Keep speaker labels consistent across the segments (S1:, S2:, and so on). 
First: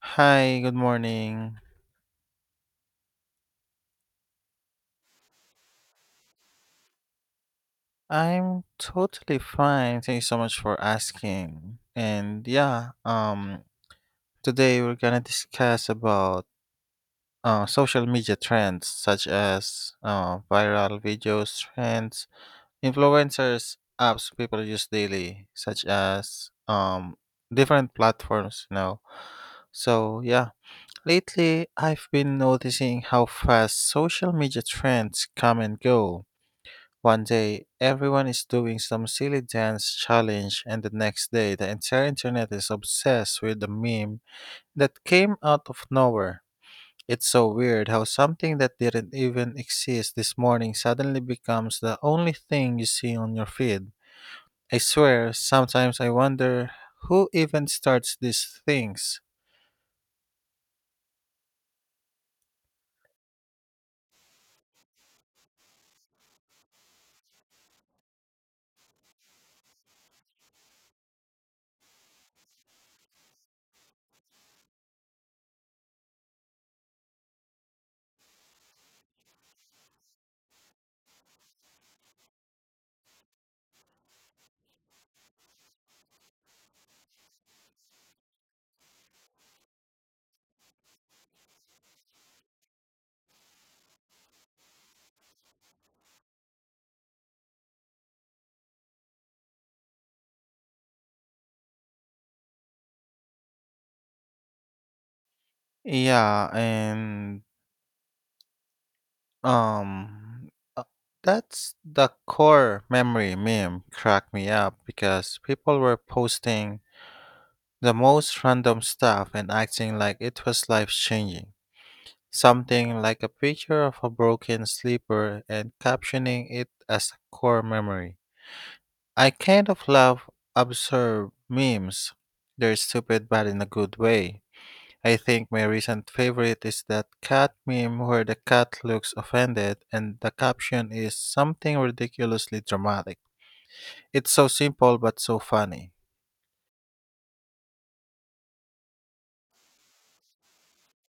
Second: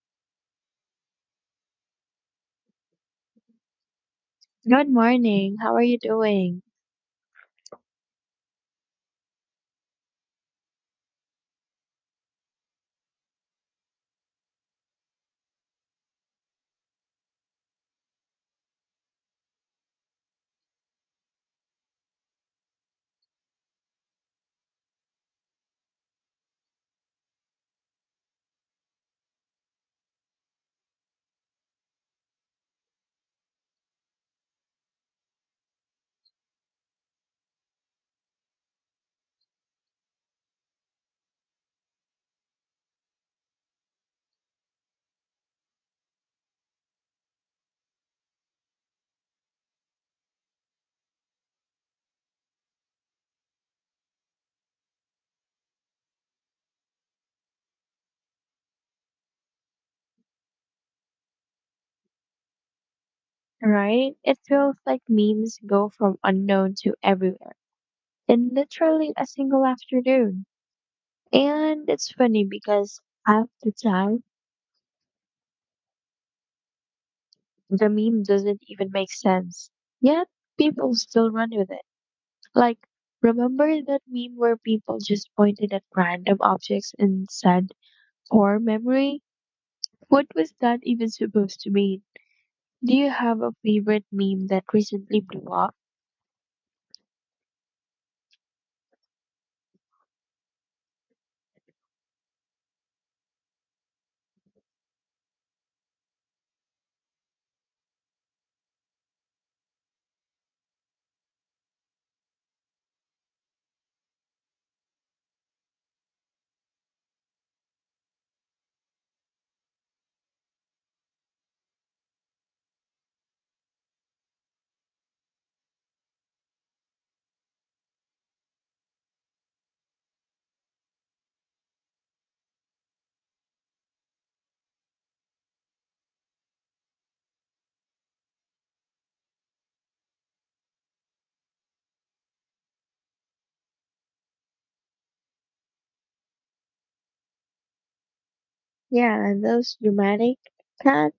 S1: Hi, good morning.
S2: Good morning. How are you doing?
S1: I'm totally fine. Thank you so much for asking. And today we're gonna discuss about social media trends such as viral videos, trends, influencers, apps people use daily, such as different platforms. So yeah. Lately, I've been noticing how fast social media trends come and go. One day, everyone is doing some silly dance challenge, and the next day, the entire internet is obsessed with the meme that came out of nowhere. It's so weird how something that didn't even exist this morning suddenly becomes the only thing you see on your feed. I swear, sometimes I wonder who even starts these things.
S2: Right? It feels like memes go from unknown to everywhere in literally a single afternoon. And it's funny because half the time, the meme doesn't even make sense. Yet, people still run with it. Like, remember that meme where people just pointed at random objects and said, poor memory? What was that even supposed to mean? Do you have a favorite meme that recently blew up?
S1: Yeah, and Um, uh, that's the core memory meme cracked me up because people were posting the most random stuff and acting like it was life changing. Something like a picture of a broken sleeper and captioning it as a core memory. I kind of love absurd memes. They're stupid but in a good way. I think my recent favorite is that cat meme where the cat looks offended and the caption is something ridiculously dramatic. It's so simple but so funny.
S2: Yeah, and those dramatic cat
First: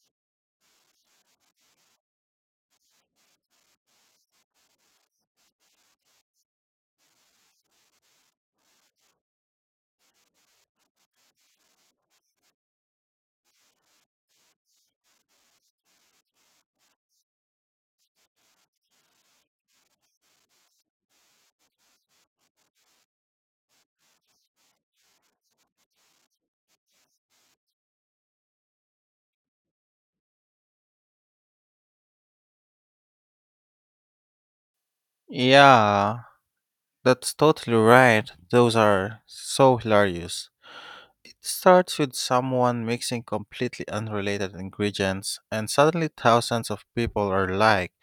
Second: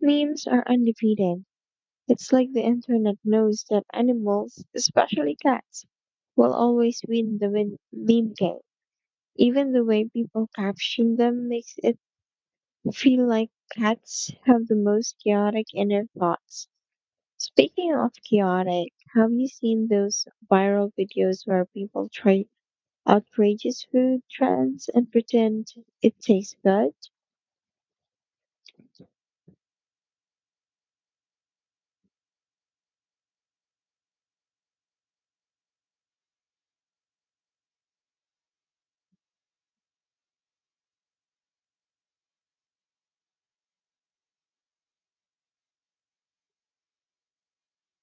S2: memes are undefeated. It's like the internet knows that animals, especially cats, will always win the meme game. Even the way people caption them makes it feel like cats have the most chaotic inner thoughts. Speaking of chaotic, have you seen those viral videos where people try outrageous food trends and pretend it tastes good?
S1: Yeah, that's totally right. Those are so hilarious. It starts with someone mixing completely unrelated ingredients, and suddenly thousands of people are like,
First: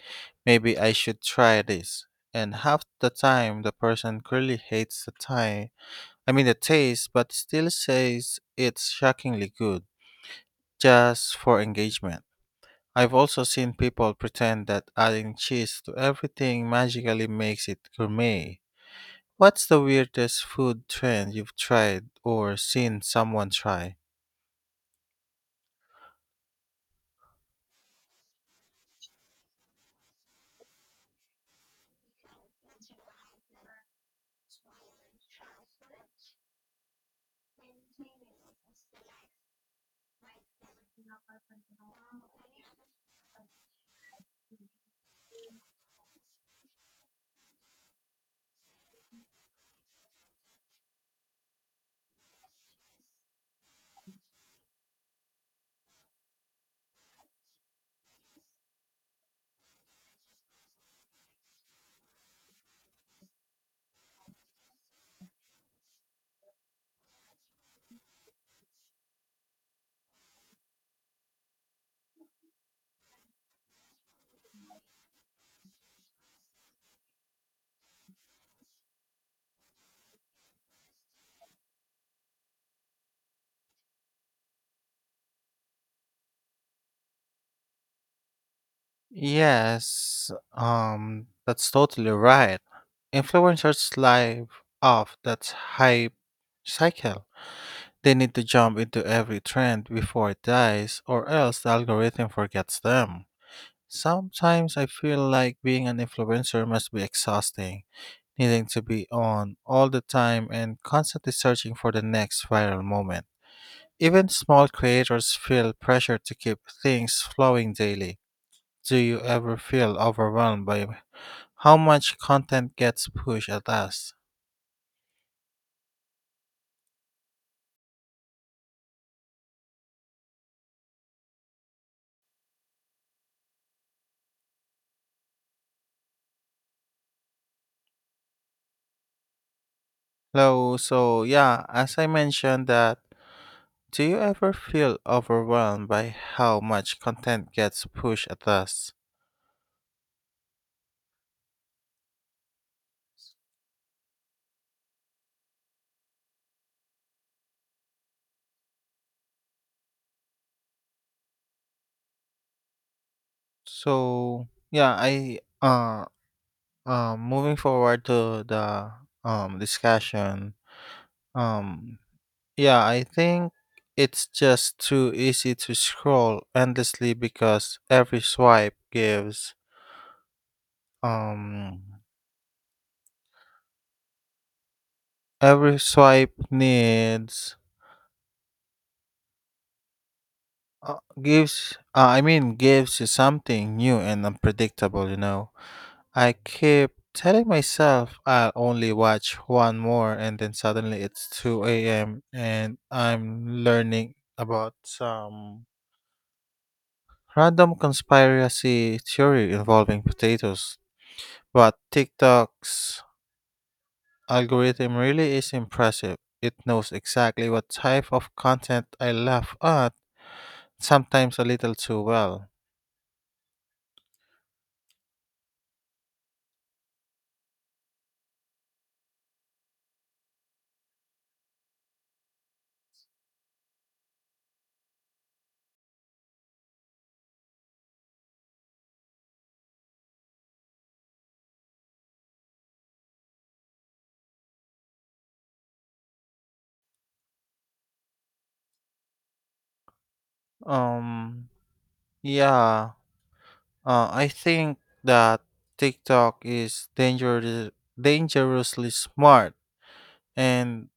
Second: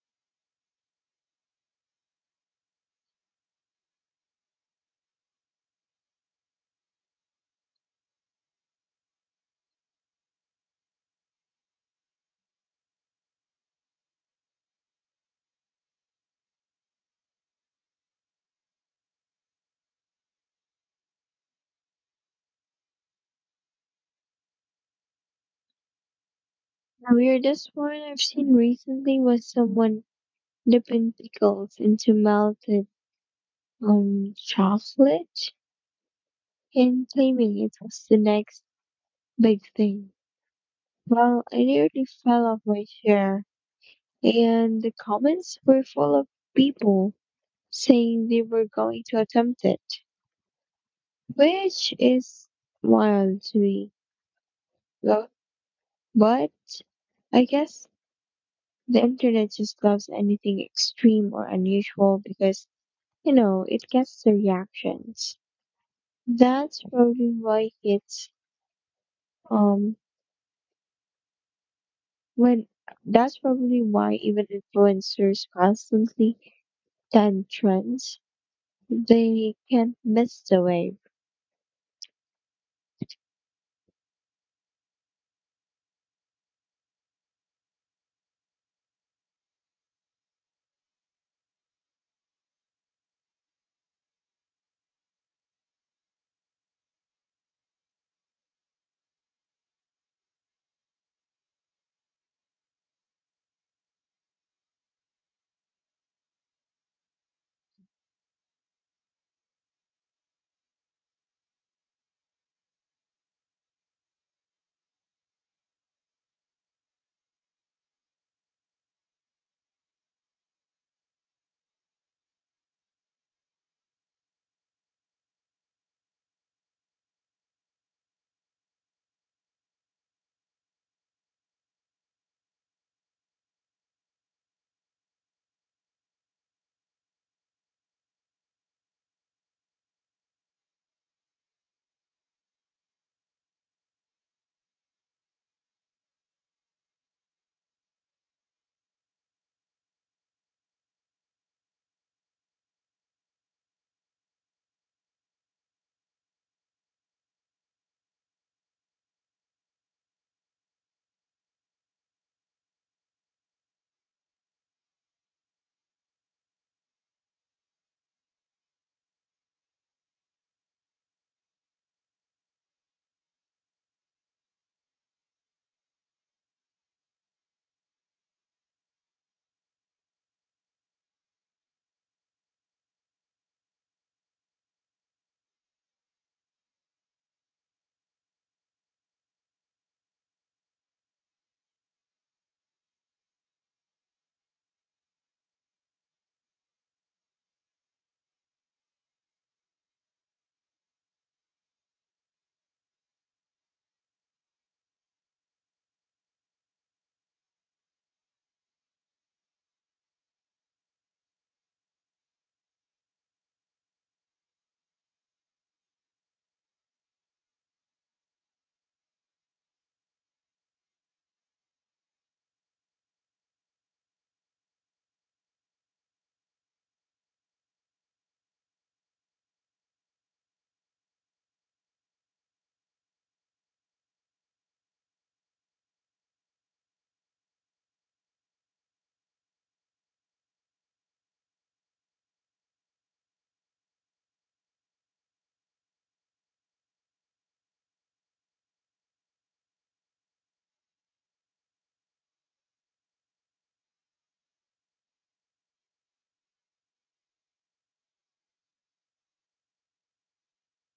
S1: maybe I should try this. And half the time, the person clearly hates I mean the taste, but still says it's shockingly good, just for engagement. I've also seen people pretend that adding cheese to everything magically makes it gourmet. What's the weirdest food trend you've tried or seen someone try?
S2: Weirdest one I've seen recently was someone dipping pickles into melted chocolate and claiming it was the next big thing. Well, I nearly fell off my chair, and the comments were full of people saying they were going to attempt it, which is wild to me. Well, But I guess the internet just loves anything extreme or unusual because, you know, it gets the reactions. That's probably why it's um when that's probably why even influencers constantly tend trends. They can't miss the wave.
S1: Yes, that's totally right. Influencers live off that hype cycle. They need to jump into every trend before it dies, or else the algorithm forgets them. Sometimes I feel like being an influencer must be exhausting, needing to be on all the time and constantly searching for the next viral moment. Even small creators feel pressure to keep things flowing daily. Do you ever feel overwhelmed by how much content gets pushed at us? Hello, so yeah, as I mentioned that, do you ever feel overwhelmed by how much content gets pushed at us? So yeah, I moving forward to the discussion. Um yeah, I think it's just too easy to scroll endlessly because every swipe gives um every swipe needs gives I mean gives you something new and unpredictable, you know. I keep telling myself I'll only watch one more and then suddenly it's 2 a.m. and I'm learning about some random conspiracy theory involving potatoes. But TikTok's algorithm really is impressive. It knows exactly what type of content I laugh at, sometimes a little too well. Um Yeah, I think that TikTok is dangerous, dangerously smart, and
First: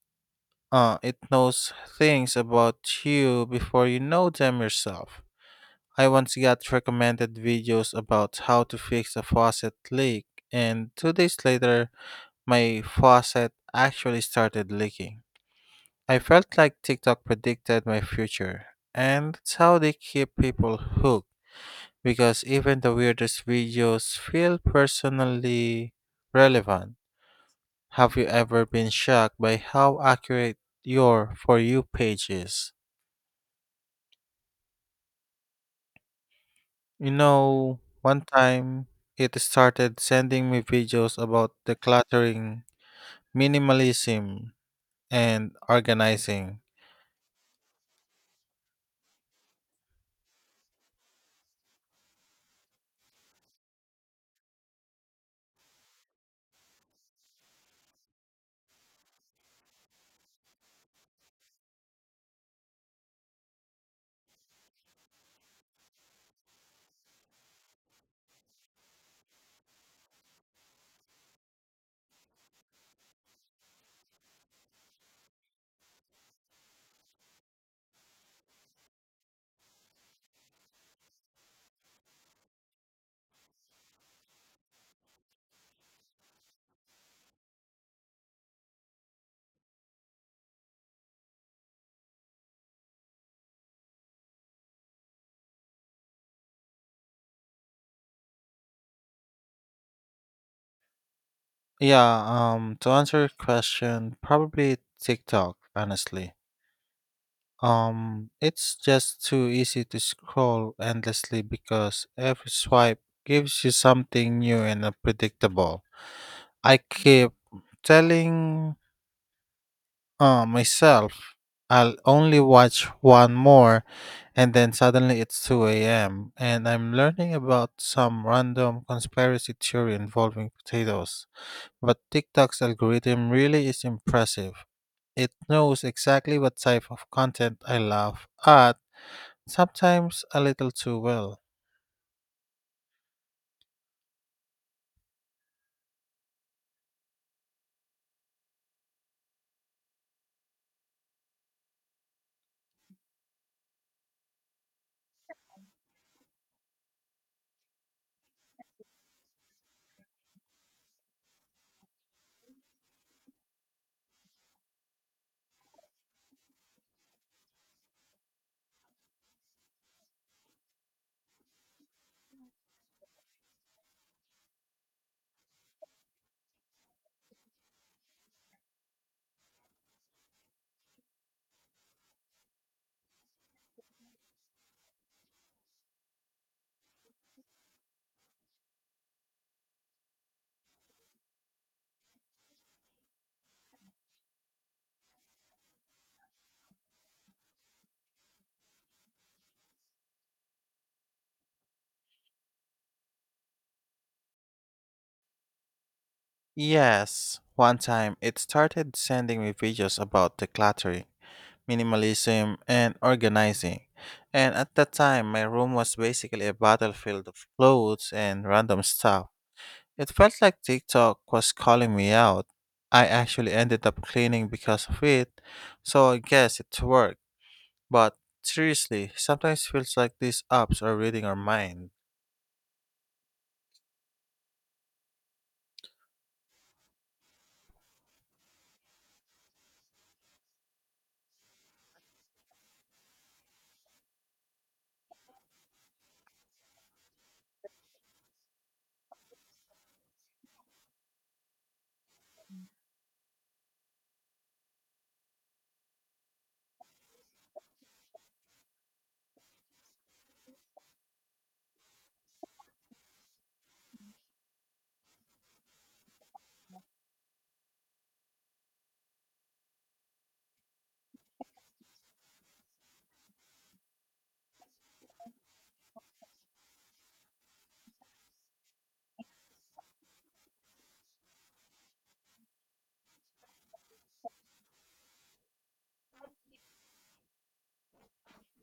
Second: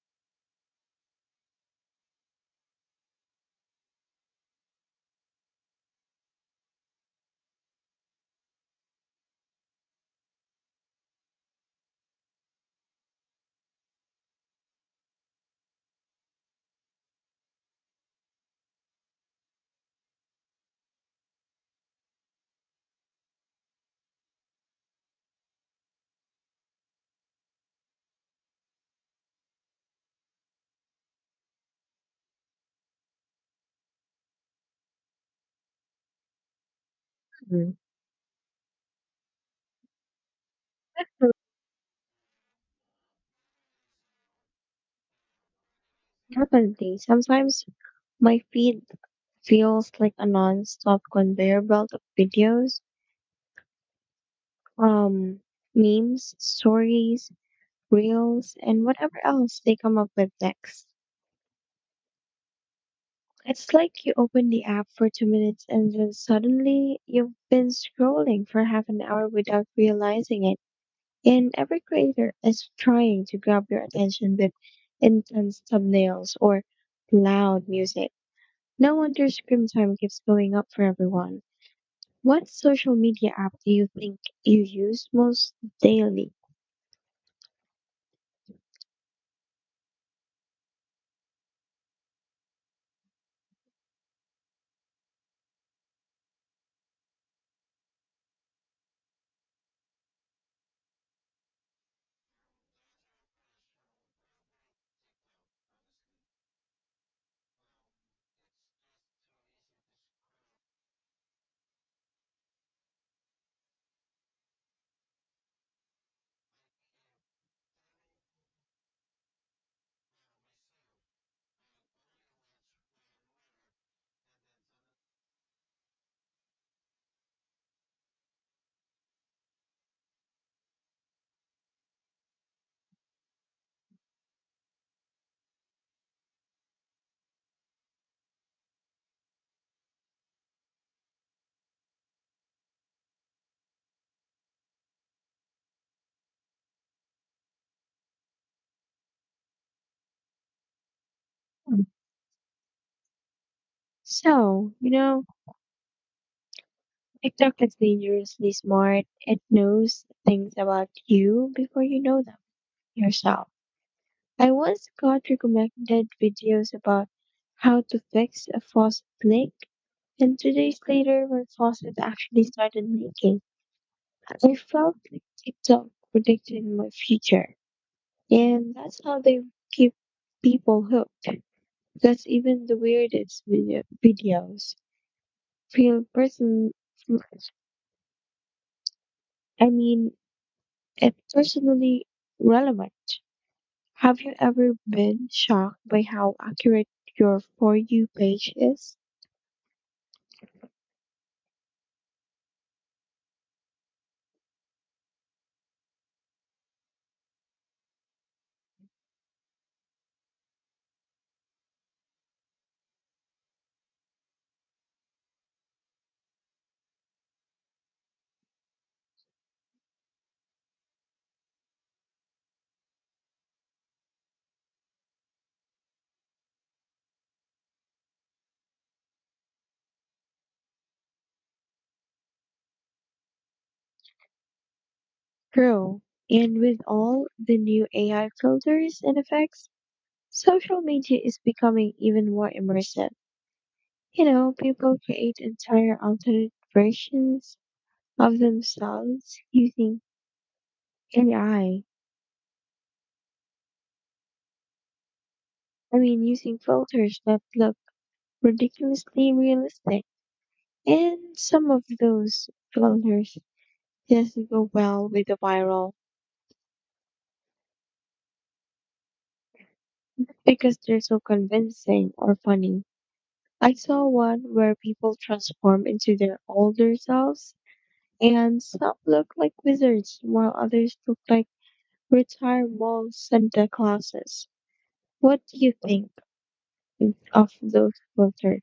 S1: it knows things about you before you know them yourself. I once got recommended videos about how to fix a faucet leak, and two days later, my faucet actually started leaking. I felt like TikTok predicted my future, and that's how they keep people hooked, because even the weirdest videos feel personally relevant. Have you ever been shocked by how accurate your For You page is? You
S2: Mm.
S1: know, one time it started sending me videos
S2: So
S1: about decluttering, minimalism, and organizing.
S2: definitely. Sometimes my feed feels like a non-stop conveyor belt of videos, um, memes, stories, reels, and whatever else they come up with next. It's like you open the app for 2 minutes and then suddenly you've been scrolling for half an hour without realizing it. And every creator is trying to grab your attention with intense thumbnails or loud music. No wonder screen time keeps going up for everyone. What social media app do you think you use most daily?
S1: Yeah, to answer your question, probably TikTok, honestly. It's just too easy to scroll endlessly because every swipe gives you something new and unpredictable. I keep telling myself I'll only watch one more, and then suddenly it's 2 a.m., and I'm learning about some random conspiracy theory involving potatoes. But TikTok's algorithm really is impressive. It knows exactly what type of content I love at. Sometimes a little too well.
S2: Um, So, you know, TikTok is dangerously smart. It knows things about you before you know them yourself. I once got recommended videos about how to fix a faucet leak, and 2 days later, my faucet actually started leaking. I felt like TikTok predicted my future, and that's how they keep people hooked. Because even the weirdest videos feel person. I mean, and personally relevant. Have you ever been shocked by how accurate your For You page is?
S1: Yes, one time it started sending me videos about decluttering, minimalism, and organizing. And at that time, my room was basically a battlefield of clothes and random stuff. It felt like TikTok was calling me out. I actually ended up cleaning because of it, so I guess it worked. But seriously, sometimes feels like these apps are reading our minds.
S2: True. And with all the new AI filters and effects, social media is becoming even more immersive. You know, people create entire alternate versions of themselves using AI. I I mean, using filters that look ridiculously realistic. And some of those filters, yes, they go well with the viral because they're so convincing or funny. I saw one where people transform into their older selves, and some look like wizards while others look like retired mall Santa Clauses. What do you think of those filters?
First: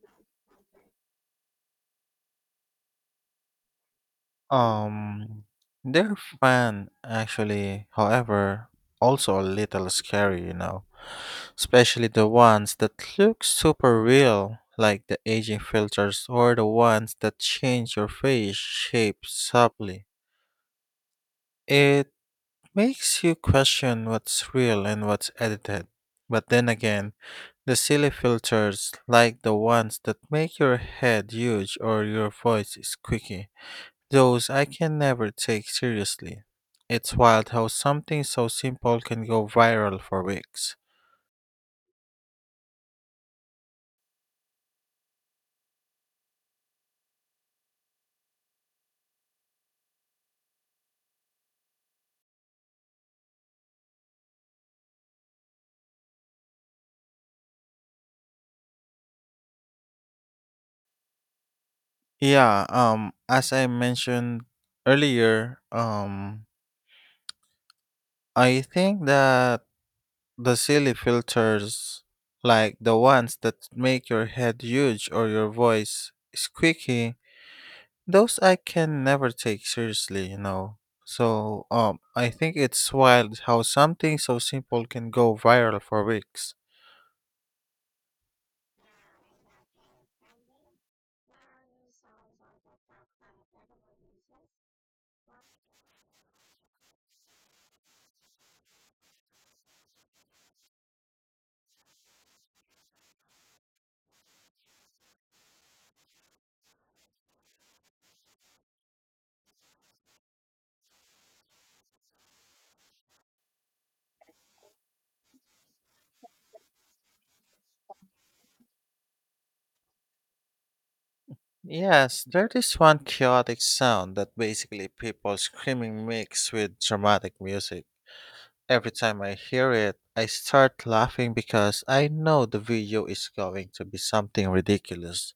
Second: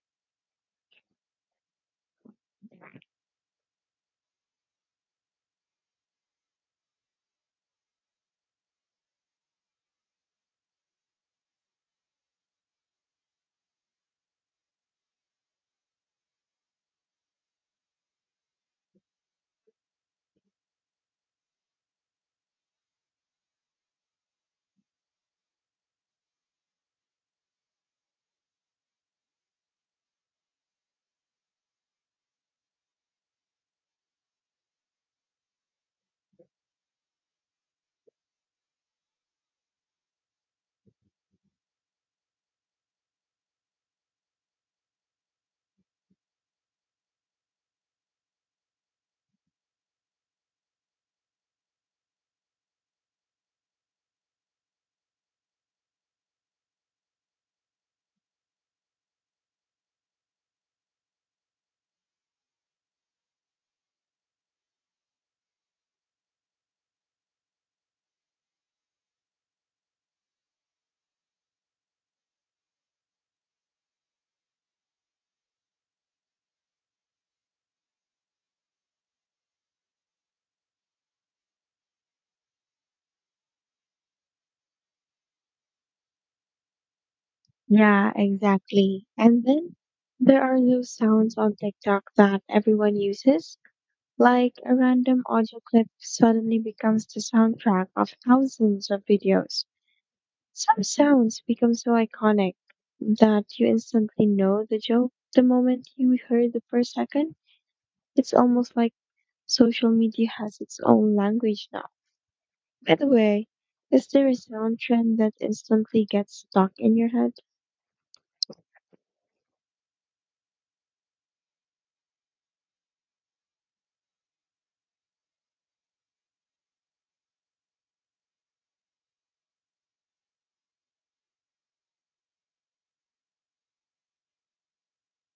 S1: Um, they're fun actually, however, also a little scary, you know. Especially the ones that look super real, like the aging filters or the ones that change your face shape subtly. It makes you question what's real and what's edited. But then again, the silly filters, like the ones that make your head huge or your voice squeaky, those I can never take seriously. It's wild how something so simple can go viral for weeks. Yeah, as I mentioned earlier, I think that the silly filters like the ones that make your head huge or your voice squeaky, those I can never take seriously, you know. So, I think it's wild how something so simple can go viral for weeks.
S2: Yeah, exactly. And then there are those sounds on TikTok that everyone uses, like a random audio clip suddenly becomes the soundtrack of thousands of videos. Some sounds become so iconic that you instantly know the joke the moment you heard the first second. It's almost like social media has its own language now. By the way, is there a sound trend that instantly gets stuck in your head?
S1: Yes, there is one chaotic sound that basically people screaming mixed with dramatic music. Every time I hear it, I start laughing because I know the video is going to be something ridiculous,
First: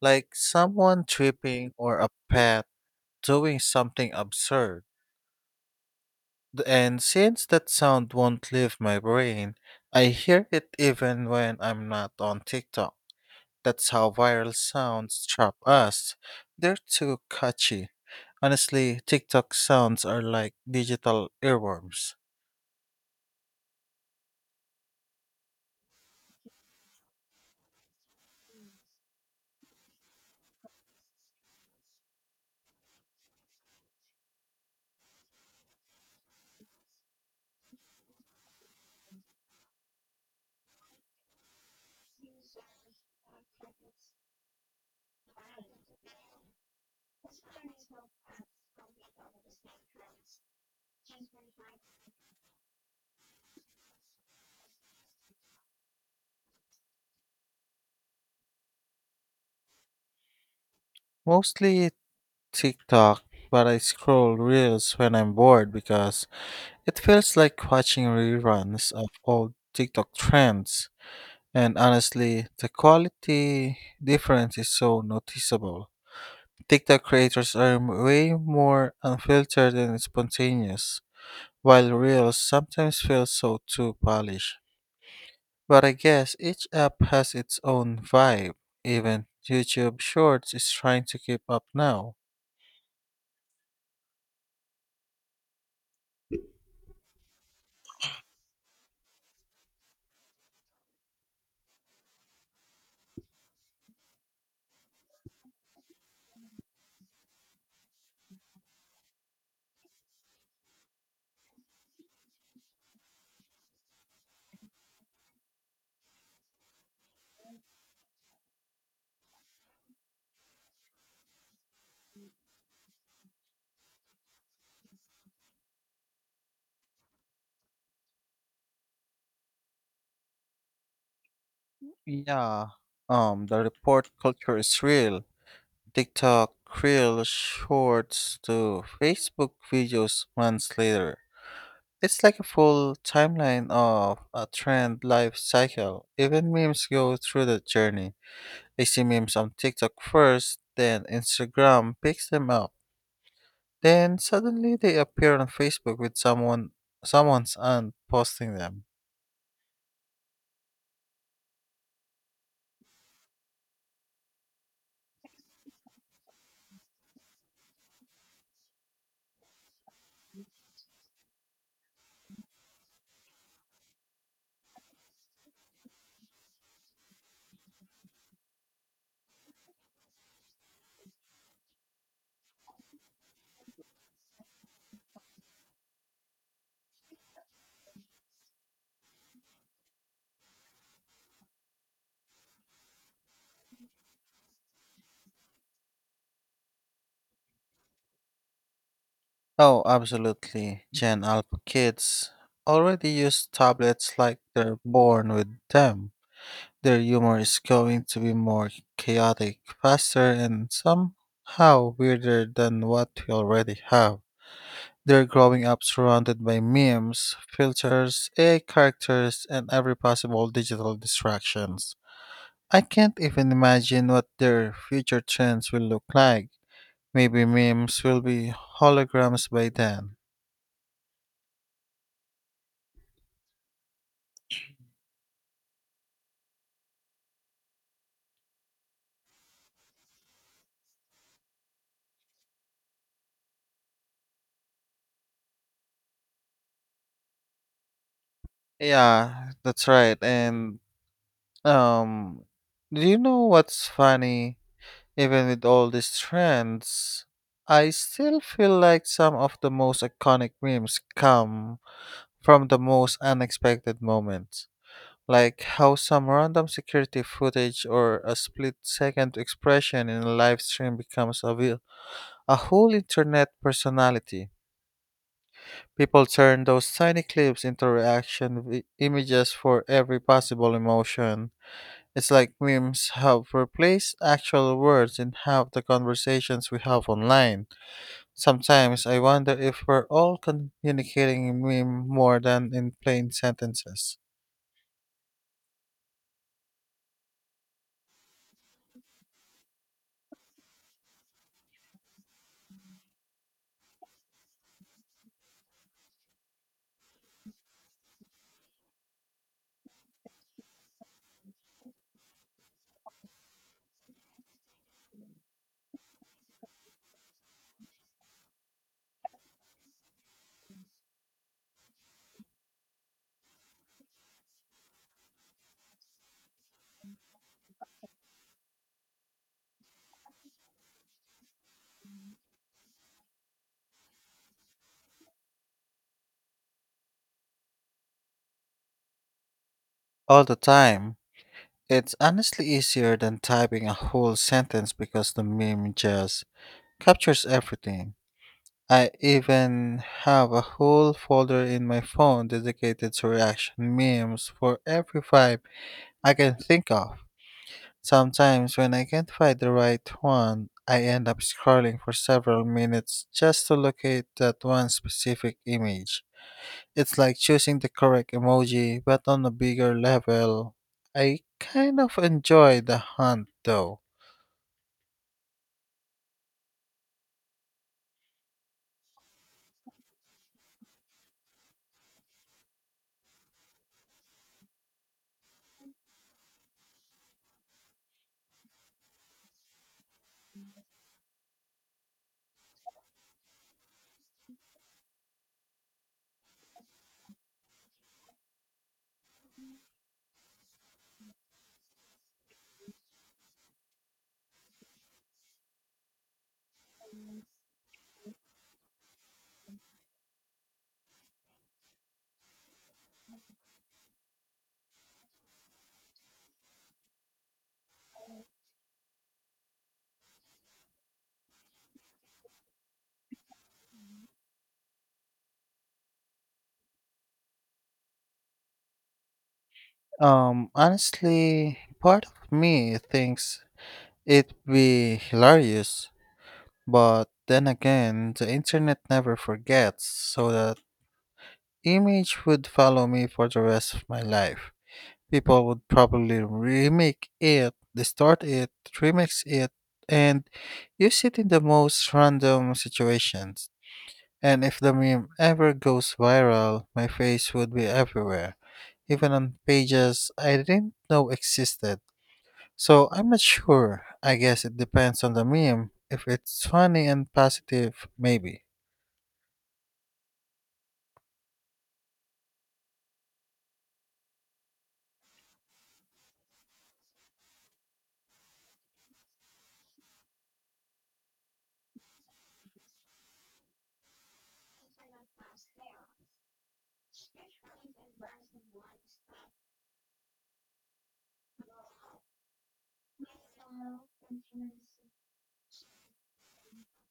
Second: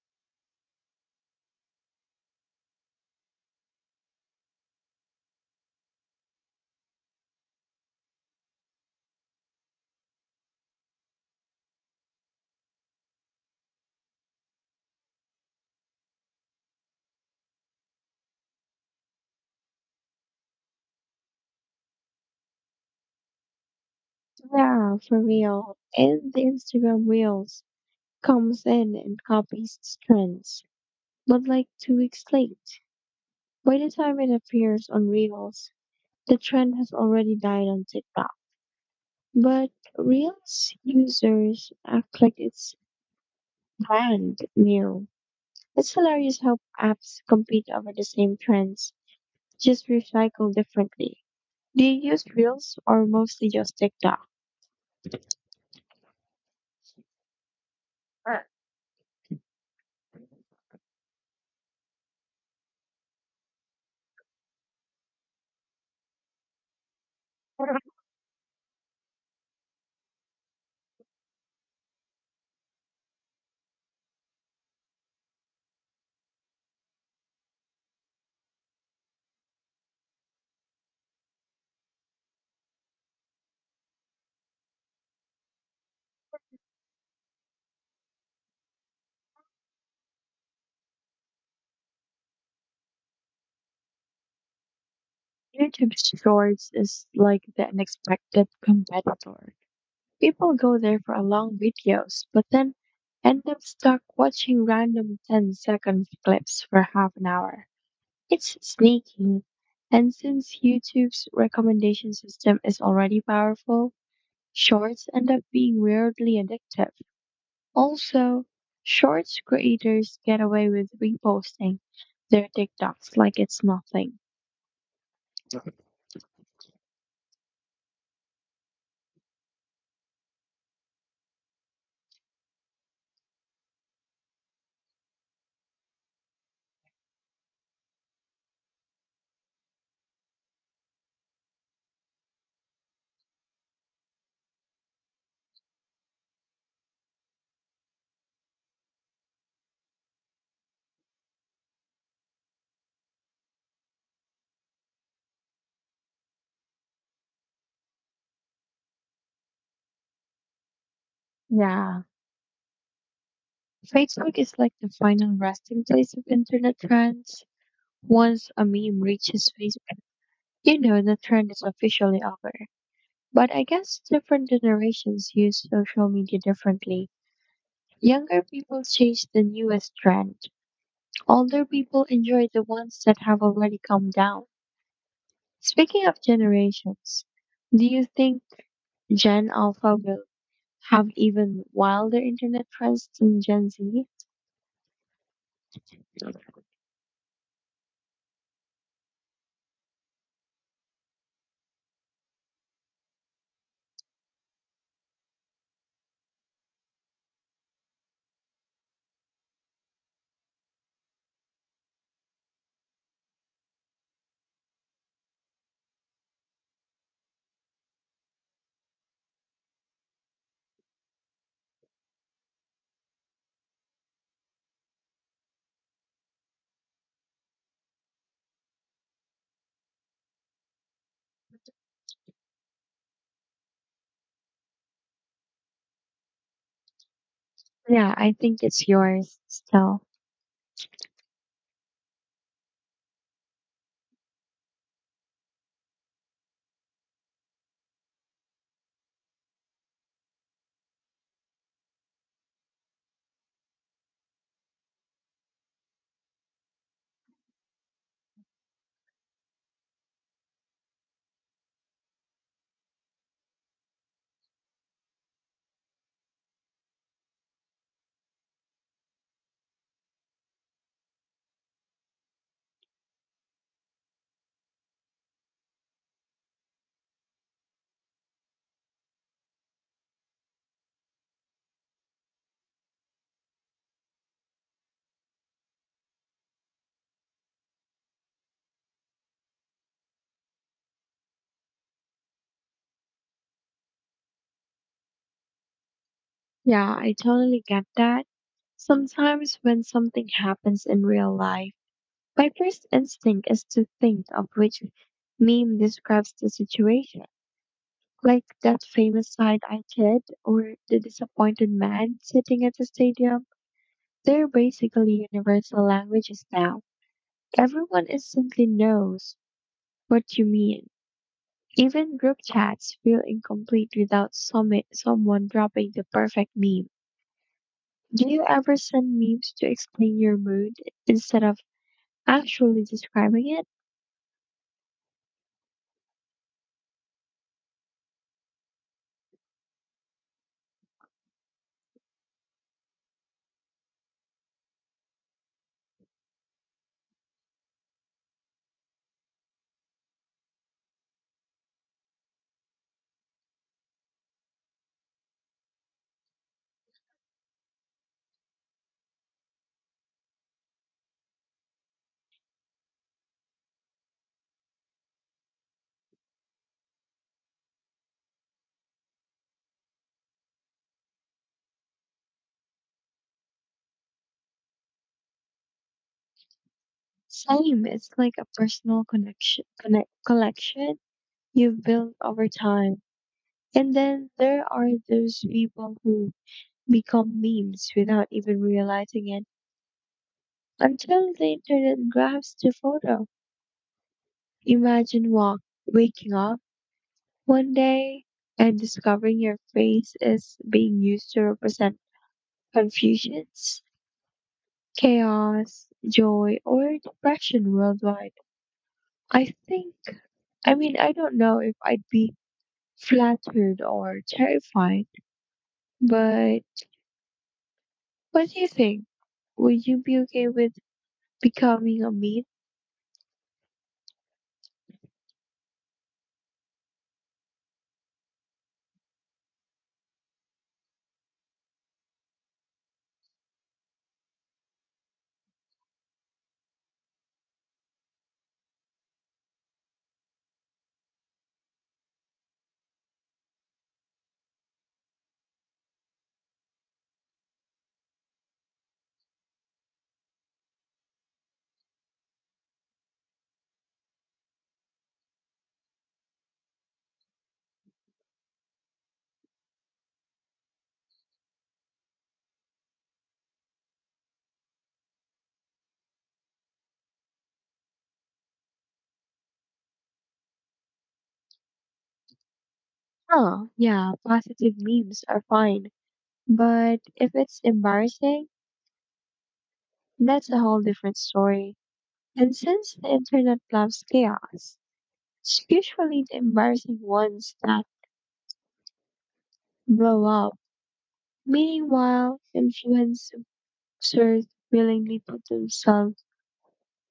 S1: like someone tripping or a pet doing something absurd. And since that sound won't leave my brain, I hear it even when I'm not on TikTok. That's how viral sounds trap us. They're too catchy. Honestly, TikTok sounds are like digital earworms.
S2: Yeah, for real. And the Instagram Reels comes in and copies these trends, but like 2 weeks late. By the time it appears on Reels, the trend has already died on TikTok. But Reels users act like it's brand new. It's hilarious how apps compete over the same trends, just recycled differently. Do you use Reels or mostly just TikTok?
S1: Mostly TikTok, but I scroll reels when I'm bored because it feels like watching reruns of old TikTok trends. And honestly, the quality difference is so noticeable. TikTok creators are way more unfiltered and spontaneous, while reels sometimes feel so too polished. But I guess each app has its own vibe. Even YouTube Shorts is trying to keep up now.
S2: YouTube Shorts is like the unexpected competitor. People go there for long videos, but then end up stuck watching random 10-second clips for half an hour. It's sneaky. And since YouTube's recommendation system is already powerful, shorts end up being weirdly addictive. Also, shorts creators get away with reposting their TikToks like it's nothing.
S1: Yeah, the report culture is real. TikTok, Reel, Shorts to Facebook videos months later. It's like a full timeline of a trend life cycle. Even memes go through the journey. I see memes on TikTok first, then Instagram picks them up. Then suddenly they appear on Facebook with someone's aunt posting them.
S2: Yeah. Facebook is like the final resting place of internet trends. Once a meme reaches Facebook, you know the trend is officially over. But I guess different generations use social media differently. Younger people chase the newest trend. Older people enjoy the ones that have already come down. Speaking of generations, do you think Gen Alpha will have even wilder internet trends than Gen Z?
S1: Oh, absolutely. Gen Alpha kids already use tablets like they're born with them. Their humor is going to be more chaotic, faster, and somehow weirder than what we already have. They're growing up surrounded by memes, filters, AI characters, and every possible digital distractions. I can't even imagine what their future trends will look like. Maybe memes will be holograms by then.
S2: Yeah, I think it's yours still.
S1: Yeah, that's right. And um do you know what's funny? Even with all these trends, I still feel like some of the most iconic memes come from the most unexpected moments. Like how some random security footage or a split second expression in a live stream becomes a a whole internet personality. People turn those tiny clips into reaction images for every possible emotion. It's like memes have replaced actual words in half the conversations we have online. Sometimes I wonder if we're all communicating in meme more than in plain sentences.
S2: Yeah, I totally get that. Sometimes when something happens in real life, my first instinct is to think of which meme describes the situation, like that famous side-eye kid or the disappointed man sitting at the stadium. They're basically universal languages now. Everyone instantly knows what you mean. Even group chats feel incomplete without someone dropping the perfect meme. Do you ever send memes to explain your mood instead of actually describing it?
S1: All the time. It's honestly easier than typing a whole sentence because the meme just captures everything. I even have a whole folder in my phone dedicated to reaction memes for every vibe I can think of. Sometimes, when I can't find the right one, I end up scrolling for several minutes just to locate that one specific image. It's like choosing the correct emoji, but on a bigger level. I kind of enjoy the hunt though.
S2: Same. It's like a personal collection you've built over time. And then there are those people who become memes without even realizing it until the internet grabs the photo. Imagine waking up one day and discovering your face is being used to represent confusions, chaos, joy, or depression worldwide. I think, I don't know if I'd be flattered or terrified, but what do you think? Would you be okay with becoming a meme?
S1: Honestly, part of me thinks it'd be hilarious. But then again, the internet never forgets, so that image would follow me for the rest of my life. People would probably remake it, distort it, remix it, and use it in the most random situations. And if the meme ever goes viral, my face would be everywhere, even on pages I didn't know existed. So I'm not sure. I guess it depends on the meme. If it's funny and positive, maybe.
S2: Oh, yeah, positive memes are fine. But if it's embarrassing, that's a whole different story. And since the internet loves chaos, it's usually the embarrassing ones that blow up. Meanwhile, influencers willingly put themselves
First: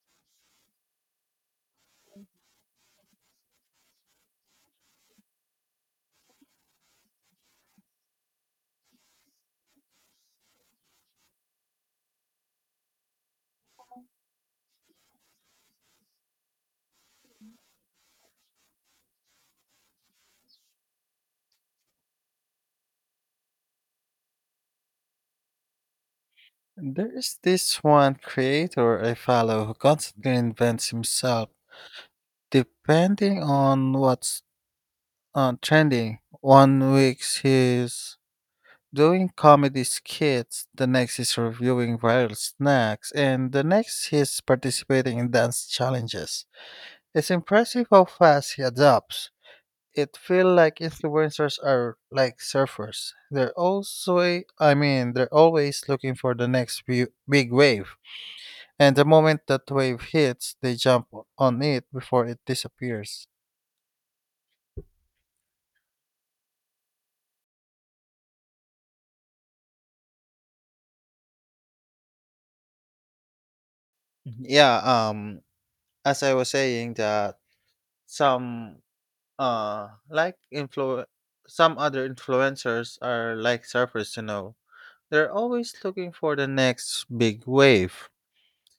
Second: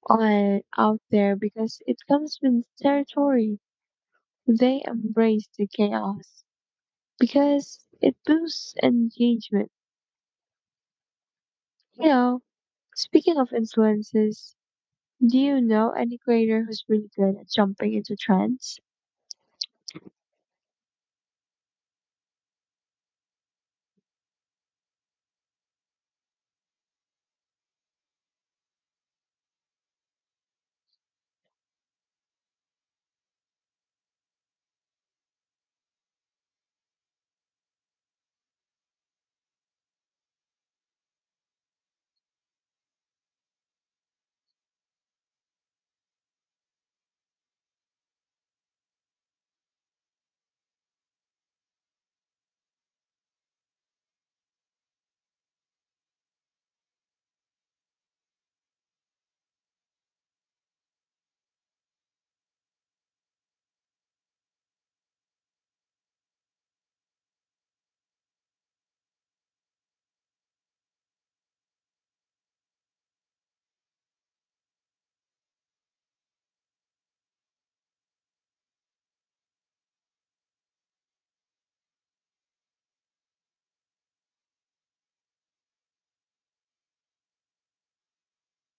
S2: out there because it comes with territory. They embrace the chaos because it boosts engagement. You know, speaking of influences, do you know any creator who's really good at jumping into trends?
S1: There's this one creator I follow who constantly invents himself, depending on what's trending. One week he's doing comedy skits, the next he's reviewing viral snacks, and the next he's participating in dance challenges. It's impressive how fast he adapts. It feels like influencers are like surfers. They're also, I mean, they're always looking for the next big wave. And the moment that wave hits, they on it before it disappears. Mhm. Yeah, as I was saying that some uh like influ some other influencers are like surfers, you know. They're always looking for the next big wave.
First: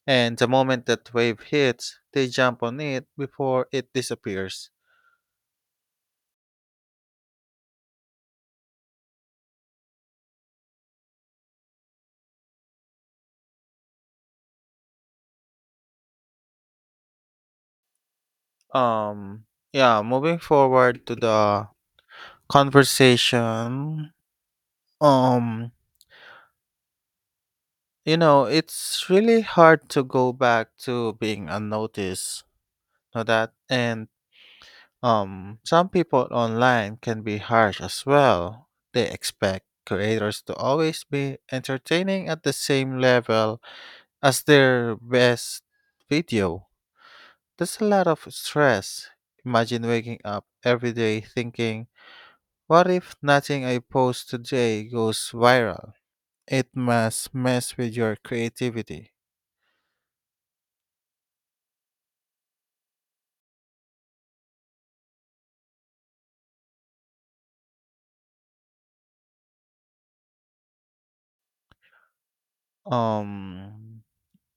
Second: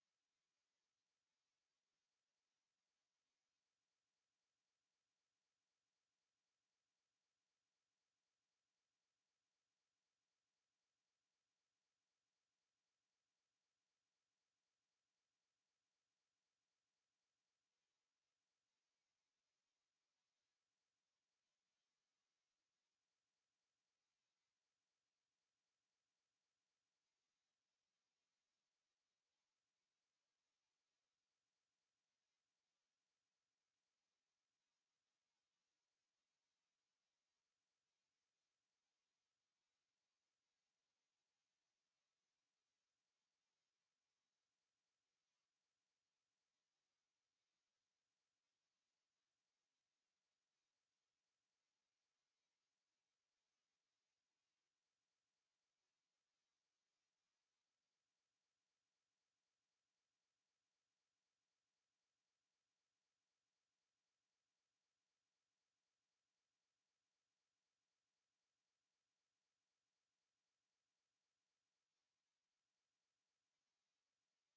S1: And the moment that wave hits, they jump on it before it disappears. Um yeah, moving forward to the conversation. Um You know, it's really hard to go back to being unnoticed, know that? And some people online can be harsh as well. They expect creators to always be entertaining at the same level as their best video. That's a lot of stress. Imagine waking up every day thinking, what if nothing I post today goes viral? It must mess with your creativity. Um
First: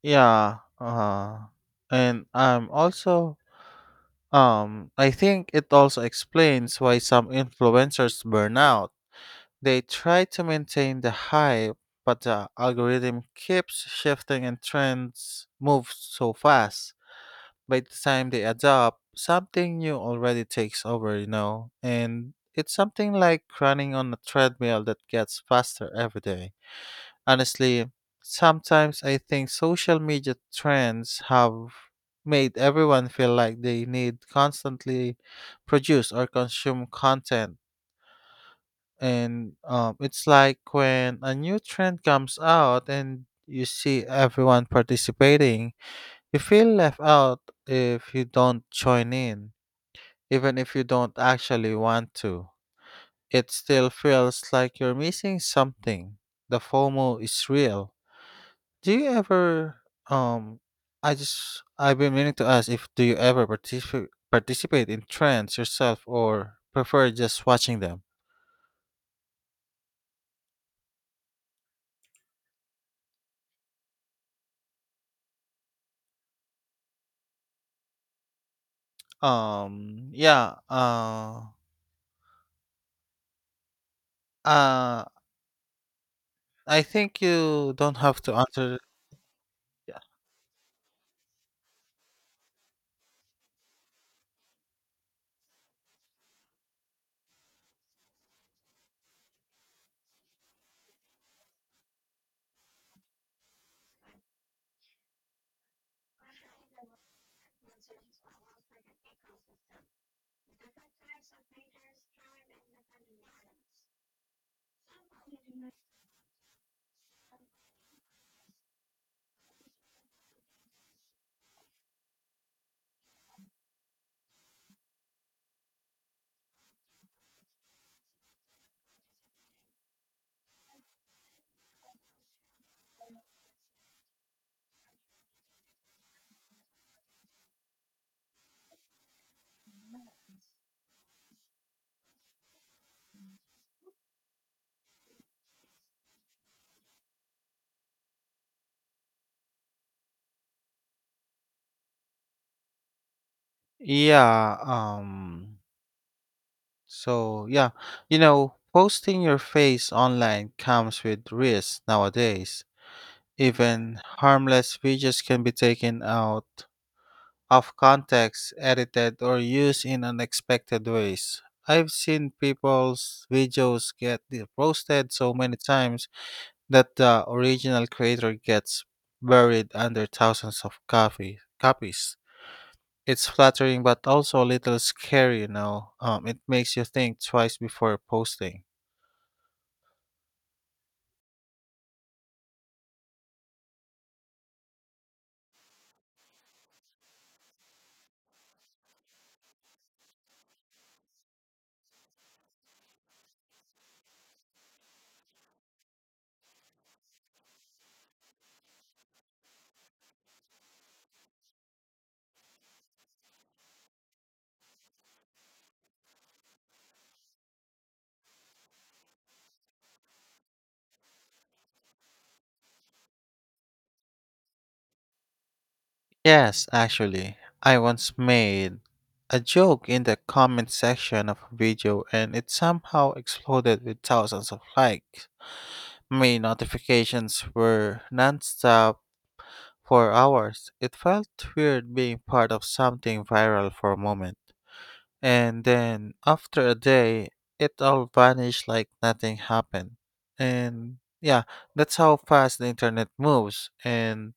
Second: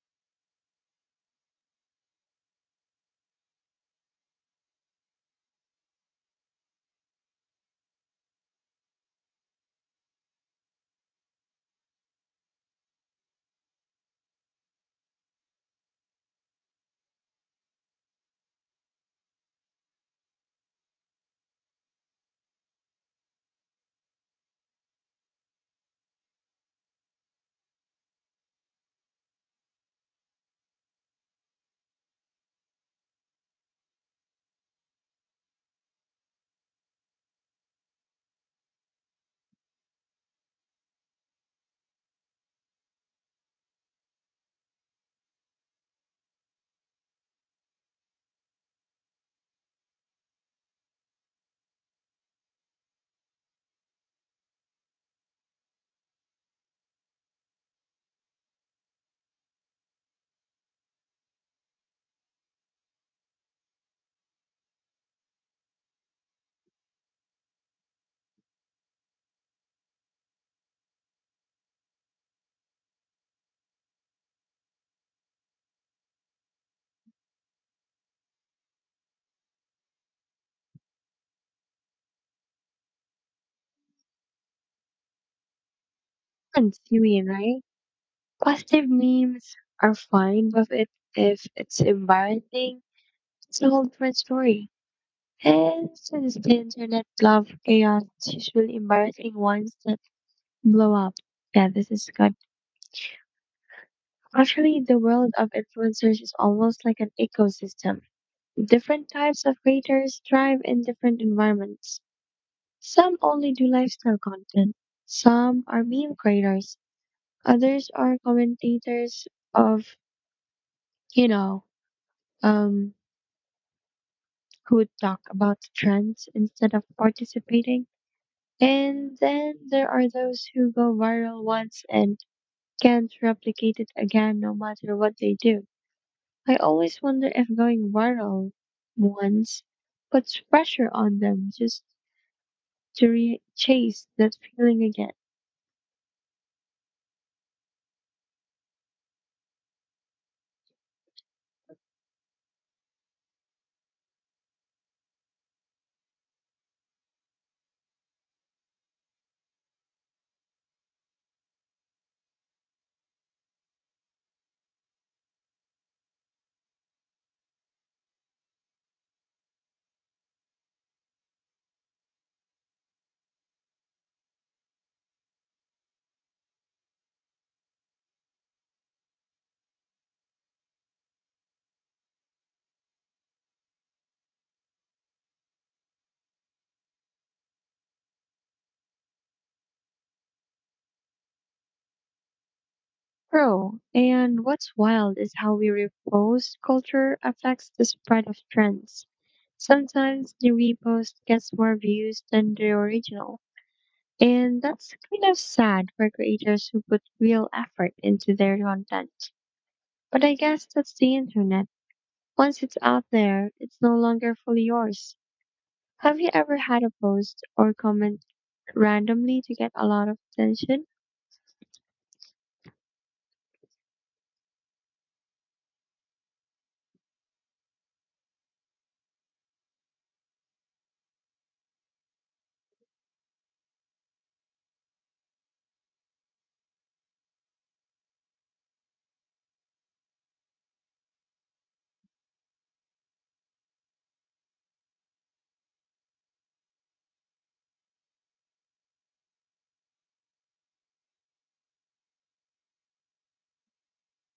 S1: Yeah, and I'm also I think it also explains why some influencers burn out. They try to maintain the hype, but the algorithm keeps shifting and trends move so fast. By the time they adopt, something new already takes over, you know, and it's something like running on a treadmill that gets faster every day. Honestly, sometimes I think social media trends have made everyone feel like they need constantly produce or consume content. And it's like when a new trend comes out and you see everyone participating, you feel left out if you don't join in, even if you don't actually want to. It still feels like you're missing something. The FOMO is real. Do you ever um I just I've been meaning to ask if do you ever participate in trends yourself or prefer just watching them? Um yeah, uh uh I
S2: Trends, you
S1: think
S2: mean, right?
S1: you don't have to answer
S2: Positive memes are
S1: yeah.
S2: fine, but if it's embarrassing, it's a whole different story. And since the internet love chaos, it's usually embarrassing ones that blow up. Yeah, this is good. Actually, the world of influencers is almost like an ecosystem. Different types of creators thrive in different environments. Some only do lifestyle content. Some are meme creators. Others are commentators of, you know, um, who talk about trends instead of participating. And then there are those who go viral once and can't replicate it again no matter what they do. I always wonder if going viral once puts pressure on them just to chase that feeling again.
S1: Yeah, um so yeah, you know, posting your face online comes with risks nowadays. Even harmless videos can be taken out of context, edited, or used in unexpected ways. I've seen people's videos get roasted so many times that the original creator gets buried under thousands of copies. It's flattering but also a little scary, you know. It makes you think twice before posting.
S2: Bro, and what's wild is how we repost culture affects the spread of trends. Sometimes the repost gets more views than the original. And that's kind of sad for creators who put real effort into their content. But I guess that's the internet. Once it's out there, it's no longer fully yours. Have you ever had a post or comment randomly to get a lot of attention?
S1: Yes, actually, I once made a joke in the comment section of a video and it somehow exploded with thousands of likes. My notifications were nonstop for hours. It felt weird being part of something viral for a moment. And then, after a day, it all vanished like nothing happened. And yeah, that's how fast the internet moves. And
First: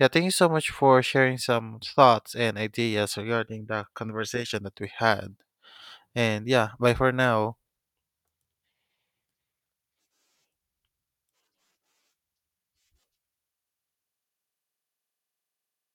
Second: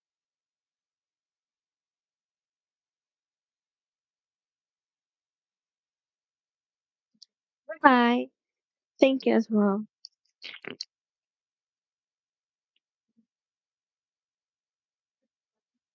S1: yeah, thank you so much for sharing some thoughts and ideas regarding the conversation that we had. And yeah, bye for now.
S2: Bye. Thank you as well.